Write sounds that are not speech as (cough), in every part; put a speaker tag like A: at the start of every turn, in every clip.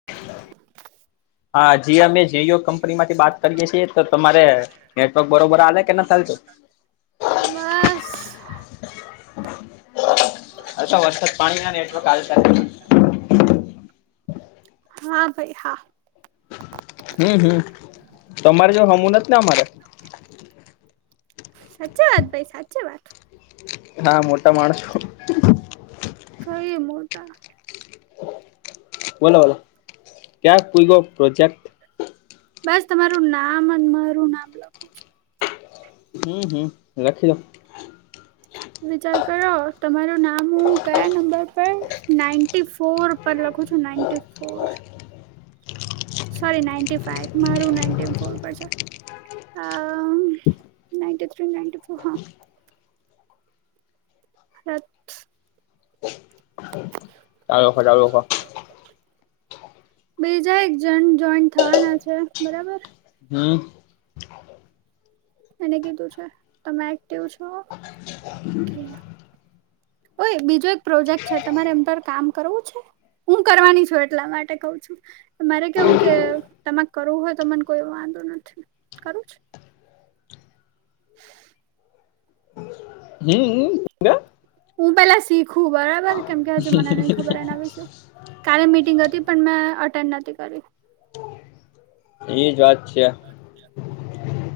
A: (inaudible)
B: હા જી અમે જી ઓ કંપની માંથી બાત કરીએ છીએ તો તમારે નેટવર્ક બરોબર હાલે (unintelligible)
A: બસ
B: અચ્છા વરસાદ પાણી ના નેટવર્ક હાલતા નહિ.
A: હા ભાઈ હા
B: હમ હમ તમારે જેવ હામુ નથી ને અમારે
A: સાચી વાત ભાઈ સાચી વાત
B: હા મોટા માણસો
A: કઈ મોટા
B: બોલો ક્યા પોયગો પ્રોજેક્ટ.
A: બસ તમારું નામ અને મારું નામ લાવ.
B: હમ હમ રાખી લાવ.
A: વિચાર કરો તમારું નામ હું કયા નંબર પર નાઈન્ટી ફોર પર લખું છુ ninety four sorry ninety five મારું નાઇન્ટી ફોર પરશેટ આ નાઇન્ટી થ્રી નાઇન્ટી ફોર હા. હા (inaudible)
B: ચાલોખો ચાલોખો.
A: બીજા એક જણ જોઈન્ટ થવાના છે બરાબર
B: હમ.
A: એને કીધું છે તમે એક્ટિવ છો કે હા. ઓય બીજો એક પ્રોજેક્ટ છે તમારે એમ પર કામ કરવું છે. હું કરવાની છું એટલા માટે કઉ છું. મારે કેવું કે તમારે કરવું હોય તો મને કોઈ વાંધો નથી કરું છે.
B: હમ હમ.
A: હું પેલા શીખું બરાબર કેમ કે હજુ મને નઈ ખબર એના વીશે. કાલે મિટિંગ હતી પણ મેં અટેન્ડ નથી કરી
B: ઈ જ વાત છે આ.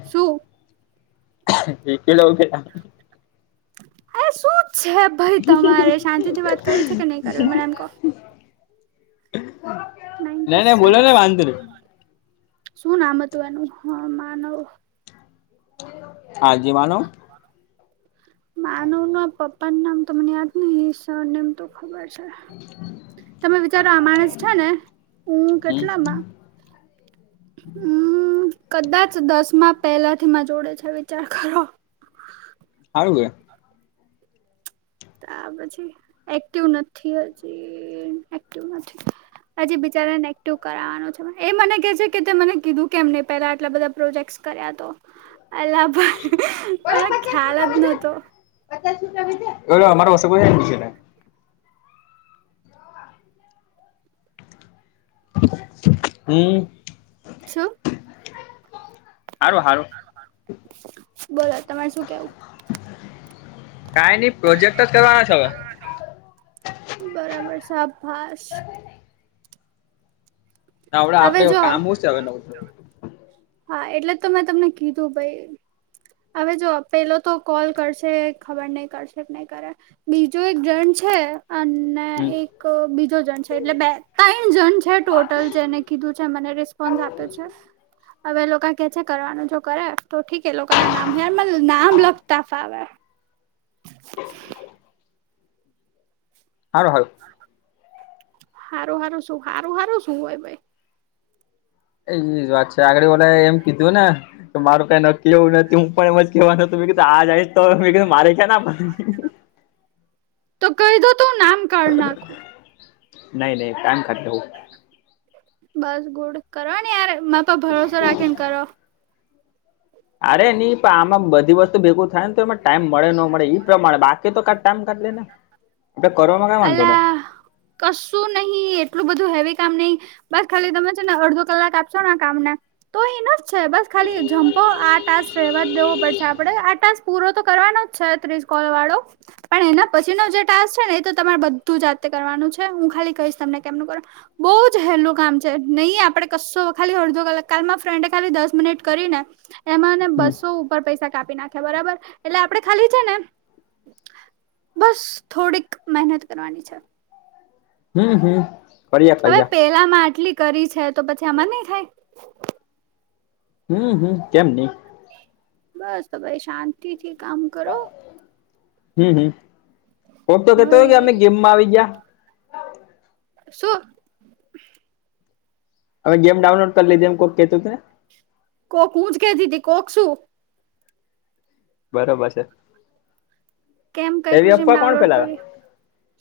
A: શું.
B: એકે કિલો આ.
A: હરે શું છે ભાઈ તમારે શાંતિ થી વાત કરવી છે કે નહી કરવી મને એમ કો.
B: બોલો. નઈ
A: નાઈટી
B: નઈ ને
A: સિક્સ
B: વાંધો નઈ
A: શું નામ હતું એનું હ માનવ
B: આદીમાનવ.
A: માનવ નુ પપ્પા નામ તો મને યાદ નહિ ઈશ સરનેમ તો ખબર તમે વિચારો આ માણસ છે ને હું
B: હમ
A: કેટલા માં હમ કદાચ દસમાં પહેલા થી માર જોડે છે વિચાર કરો
B: આવી (inaudible)
A: તા પછી એક્ટિવ નથી હજી એક્ટિવ નથી. હજી બિચારા ને એકટિવ કરાવવાનું છે એ મને કે છે કે મને કીધું કેમ ન પેલા આટલા બધા પ્રોજેક્ટશ કર્યા તો અલ્લાભાઈ પેલા ખ્યાલ જ નોતો.
B: અમારા પાસે કોઈ છેને હમ.
A: છું
B: હારુ હારુ.
A: બોલો તમારે શું કેવું.
B: કાઈ નઈ પ્રોજેક્ટ જ કરવાના છે હવે.
A: બરાબર શાભાસ.
B: તાવડા
A: હવે
B: આપડે
A: જો
B: કામ હું છે હવે નઉ.
A: હા એટલે તો મેં તમને કીધું ભાઈ. હવે જો પેલો તો કોલ કરશે ખબર નહી કરશે નહી કરે. બીજો એક જણ છે અને
B: હમ.
A: એક બીજો જણ છે એટલે બેતા જણ છે ટોટલ જેને કીધું છે મને રિસ્પોન્સ આપ્યો છે. હવે લોકો કે છે કરવાનું જો કરે તો ઠીક એ લોકો ના નામ યારમાં નામ લફતા ફાવે
B: (inaudible) હાલો હાલો.
A: સારું હારું શું સારું સારું શું હોય ભાઈ.
B: એ એજ વાત છે આગળ ઓલા એમ કીધું ને કે મારું કઈ નક્કી એવું નથી હું પણ એ કેવાનું (unintelligible) કીધું આ જઈશ તો કધું મારે છે ને
A: તો કહી દો તો નામ કાઢ નાખું
B: નહી નહી ટાઈમ કા દો (unintelligible)
A: બસ ગુડ કરો ને યાર માપ (unintelligible) ભરોસો રાખી ને કરો.
B: અરે ની પણ આમાં બધી વસ્તુ ભેગું થાય ને તો એમાં ટાઈમ મળે ન મળે ઈ પ્રમાણે બાકી તો કા ટાઈમ કાઢ લે ને એ કરવામાં કઈ વાંધો ને
A: અલા કશું નહિ એટલું બધું હેવી કામ નહી બસ ખાલી તમે છે ને અડધો કલાક આપશો ને આ કામ ને તો એનો જ છે બસ ખાલી જમ્પો આ ટાસ્ક રહેવા દેવો પડશે આપડે આ ટાસ્ક પૂરો તો કરવાનો જ છે ત્રીસ કોલ વાળો. પણ એના પછીનો જે ટાસ્ક છે ને એ તો તમારે બધું જાતે કરવાનું છે હું ખાલી કહીશ તમને કેમનું કરવા. બહ જ હેલુ કામ છે નહી આપડે કશો ખાલી અડધો કલાક કાલમાં ફ્રેન્ડ ખાલી દસ મિનિટ કરી ને. એમાંને
B: હમ
A: બસો ઉપર પૈસા કાપી નાખ્યા બરાબર એટલે આપડે ખાલી છે ને બસ થોડીક મહેનત કરવાની છે.
B: હમ હમ. કર્યા
A: હવે
B: કર્યા
A: પેલામાં આટલી કરી છે તો પછી આમાં નઈ થાય.
B: હમ હમ કેમ નહી.
A: બસ તો ભાઈ શાંતિથી કામ કરો.
B: હમ હમ ઓ તો કેતો કે અમે
A: ભાઈ
B: ગેમમાં આવી ગયા.
A: શું.
B: હવે ગેમ ડાઉનલોડ કરી લીધ એમ કોઈ કતુંને.
A: કોક હું જ કેદીથી કોક શું.
B: બરોબર છે.
A: કેમ કઈ
B: એવી
A: ખુશીમાં
B: અફવા કોણ
A: ડાઉનલોડ
B: ફેલાવે
A: કરી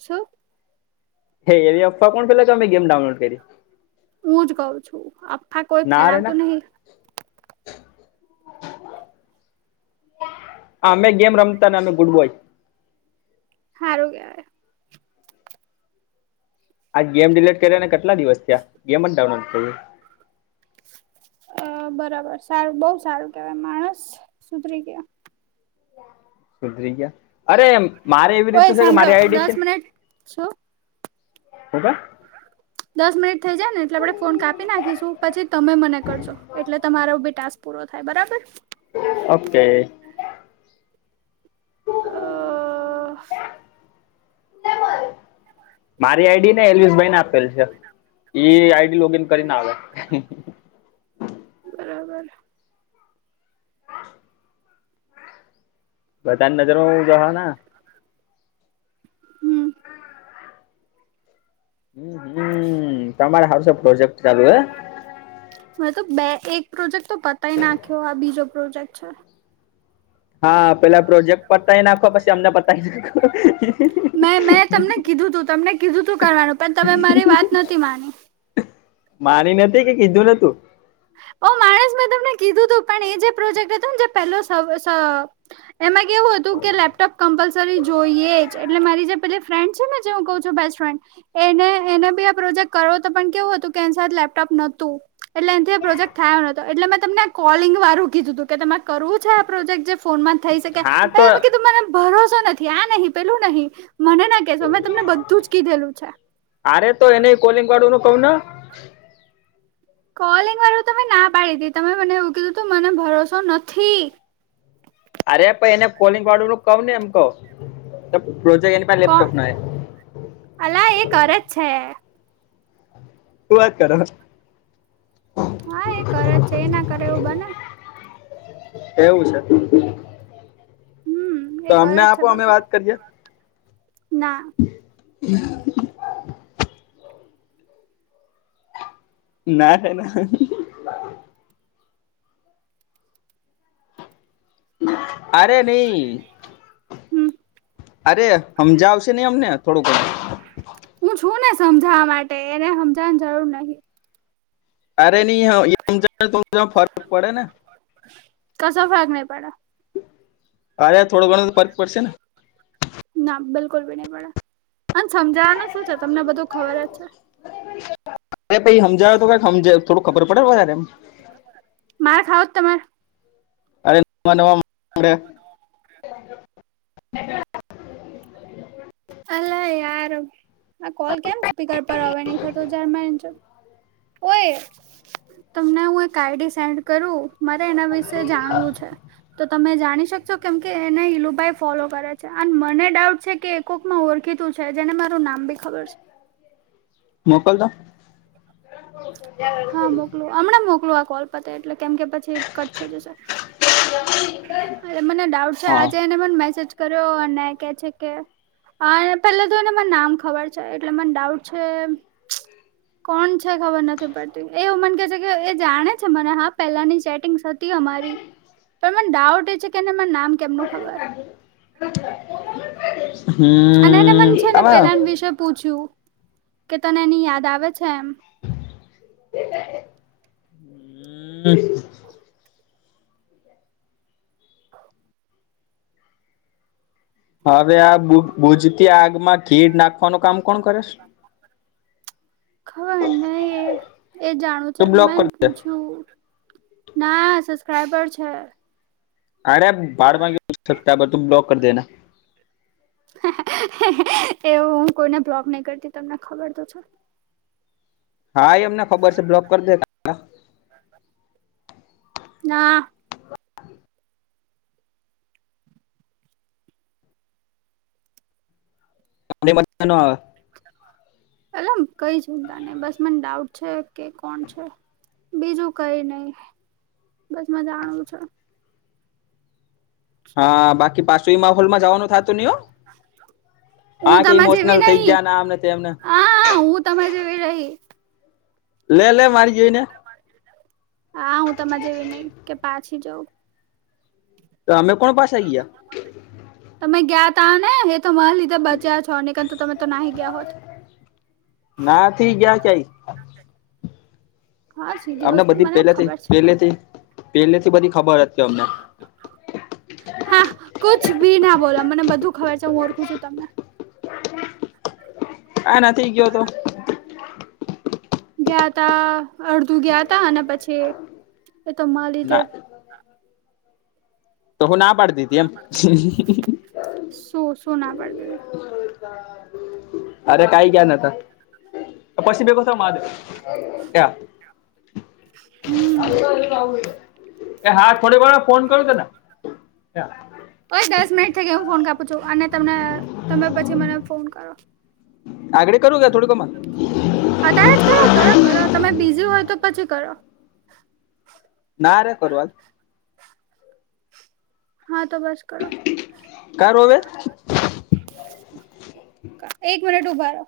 A: શું.
B: હે એવી અફવા કોણ પેલા કે અમે ગેમ ડાઉનલોડ કરી
A: હું જ કઉ છું અફાવા કોઈ
B: ના રે ના
A: ફેલાવતું નહી.
B: આમે ગેમ રમતાને અમે ગુડ બોય.
A: સારું કહેવાય.
B: આ ગેમ ડિલીટ કરે ને કેટલા દિવસ થયા ગેમ જ ડાઉનલોડ થયું.
A: અ બરાબર સારું બહ સારું કેવાય માણસ સુધરી ગયા.
B: સુધરી ગયા અરે મારે એવી રીત
A: ઓય
B: છે કે
A: સાંભળો
B: મારી આઈડી
A: દસ
B: છે.
A: મિનિટ શું
B: હું કે.
A: દસ મિનિટ થઈ જાય ને એટલે આપણે ફોન કાપી નાખીશું પછી તમે મને કરજો એટલે તમારો ભી ટાસ્ક પૂરો થાય બરાબર
B: ઓકે.
A: અ
B: મારી આઈડીને એલ્વીસ ભાઈને આપેલ છે. ઈ આઈડી લોગિન કરીને આવે.
A: બરાબર.
B: હ (unintelligible) બધા નજરો હું જોહા ના
A: હમ.
B: હમ હમ તમારે હાંરું છે પ્રોજેક્ટ ચાલુ હે
A: મેં તો બે એક પ્રોજેક્ટ તો પતાય નાખ્યો આ બીજો પ્રોજેક્ટ છે
B: હા પેલા પ્રોજેક્ટ પતાય નાખો પછી અમને પતાય નાખો
A: મેં મેં તમને કીધું તું તમને કીધું તું કરવાનું પણ તમે મારી વાત નથી માની
B: માની નથી કે કીધું નતું
A: ઓ માણસ મેં તમને કીધું તું પણ એ જે પ્રોજેક્ટ હતો ને જે પેલો શ સ એમાં કેવું હતું કે લેપટોપ કમ્પલસરી જોઈએ એટલે મારી જે પેલી ફ્રેન્ડ છે ને જે હું કઉ છું બેસ્ટ ફ્રેન્ડ એને એને બી આ પ્રોજેક્ટ કરવો તો પણ કેવું હતું કે એની સાથે લેપટોપ નોતું એટલે એનથી પ્રોજેક્ટ થાયો નોતો એટલેં તમને આ કોલિંગ વારું કીધું હતું કે તમારે કરવું છે આ પ્રોજેક્ટ જે ફોનમાં થઈ શકે
B: હા તો
A: કીધું મને ભરોસો નથી આ નહીં પેલું નહીં મને ના (unintelligible) તમને બધું જ કીધેલું છે
B: અરે તો એને કોલિંગ વાડું નું કઉ ન
A: કોલિંગ વારૂ તમે ના પાડી તી તમે મને એવું કીધું તું મને ભરોસો નથી
B: અરે પન એને કોલિંગ વાળું નું કવ ને એમ કવ પ્રોજેક્ટ પાસે
A: કો
B: લેપટોપ ના
A: અલા એ કરે જ છે
B: હું વાત કરહ
A: હા એ કરે છે એ ના કરે એવું બને
B: કેવું છે
A: હમ
B: તો
A: એ
B: અમને
A: કરે જ છે
B: આપો અમે
A: બકા
B: વાત કરીએ
A: ના
B: (unintelligible) ના ના અરે નઈ
A: હમ
B: અરે હમજાવશે ની અમને થોડુંક
A: હું છું ને સમજાવા માટે એને સમજાવાની જરૂર નહી
B: (unintelligible) પડે ને
A: કશો ફરક નહી પડે
B: અરે થોડો ઘણો તો ફર્ક પડશે ને
A: ના બિલકુલ ભી ની પડે અને સમજાવાનું શું છે તમને બધું ખબર જ છે
B: અરે પહી હમજાવા તો કંઈક હમજે થોડું ખબર પડે તવધારે એમ
A: માર ખાવું તમે
B: (unintelligible)
A: અલે યાર આ કોલ કેમ સ્પીકર પર હવે ની થતો (unintelligible) ઓય તમને હું એક આઈડી સેન્ડ કરું મારે એના વિશે જાણવું છે તો તમે જાણી શકશો કેમ કે એને હિલુભાઈ ફોલો કરે છે અને મને ડાઉટ છે કે કોક માં ઓળખીતું છે જેને મારું નામ બી ખબર છે
B: મોકલ તો
A: હા મોકલું અમણાં મોકલું આ કોલ પતે એટલે કેમ કે પછી કટ થઇ જશે મને ડાઉટ છે
B: હા
A: આજે એને મન મેસેજ કરો અને કે છે કે આ પેલો તો એને મને નામ ખબર છે એટલે મને ડાઉટ છે કોણ છે ખબર નથી પડ એવું મને કે છે કે એ જાણે છે મને હા પેલાની ચેટિંગ હતી અમારી તો મન ડાઉટ એ છે કે એ નામ કેમનું ખબર
B: હમ
A: અને એને મને છે ને
B: આમાં
A: પેલા વિશે પૂછ્યું કે તને એની યાદ આવે છે એમ
B: (unintelligible) હમ હવે આ ભુજતી આગમાં ખીડ નાખવાનું કામ કોણ કરે છે
A: ખબર નઈ એ જાણવું છે
B: તું બ્લોક
A: મેંને
B: કરી દે
A: પૂછું. ના સબસ્ક્રાઈબર છે.
B: અરે ભાડમા ગયું સબસ્ક્રાઇબર તું બ્લોક કર દે એને.
A: એવું હું કોઈને બ્લોગ નહી કરતી તમને ખબર તો છે.
B: હા એ એમને ખબર છે બ્લોક કરી દે.
A: ના.
B: (inaudible) અને મઝા નો આવે.
A: એટલે એમ કઈ ચિંતા નહી બસ મને ડાઉટ છે. કે કોણ છે બીજું કઈ નહી બસમાં જાણવું છે.
B: હા બાકી પા ફ્રીમા હોલમાં જવાનું થતું ની હો કે આ ઈમોશનલ થઈ ગયા આમને તેમને.
A: હા-હા હું તમારી જેવી રહી.
B: લે-લે મારી જોઈ
A: હા હું તમારે જેવી નહી કે પાછી જઉ.
B: તો અમે કોણ પાછા ગ્યા.
A: તમે ગીયા તા ને એ તો માર લીધે બચ્યા છો નીકર તો તમે તો નાહી ગયા હોત.
B: ના થી ગીયા કઈ.
A: હા સીધી
B: અમને
A: વસ્તુ
B: બધી
A: મને
B: પેલેથી
A: ખબર છે
B: પહેલેથી પહેલેથી બધી ખબર હતી અમને.
A: હા કુછ ભી ના બોલો મને બધું ખબર છે હું ઓળખું છું તમને.
B: આઈ થઈ ગીયો તો.
A: ગીયા તા અડધું ગીયા તા અને પછી એ તો માર લીધે.
B: ના તો હું ના પાડ દેતી એમ.
A: શું-શું ના પાડી દીધી.
B: અરે કાંઈ ગીયા નતા. તો પછી બે ગુંઠા મારી ક્યાં.
A: હમ
B: (unintelligible) એ હા થોડી વારે ફોન કરું તને.
A: ઓય દસ મિનિટ થઇ ગઈ હું ફોન કાપું છું અને તને તમે પછી મને ફોન કરો.
B: આગડી કરુ કે થોડીક વારમાં.
A: અ ત્યારે જ કરો કરો કરો તમે બીઝી હોય તો પછી કરો.
B: ના રે કરવાવા
A: હા તો બસ. કરો
B: કરું હવે.
A: એક મિનિટ ઉભારો.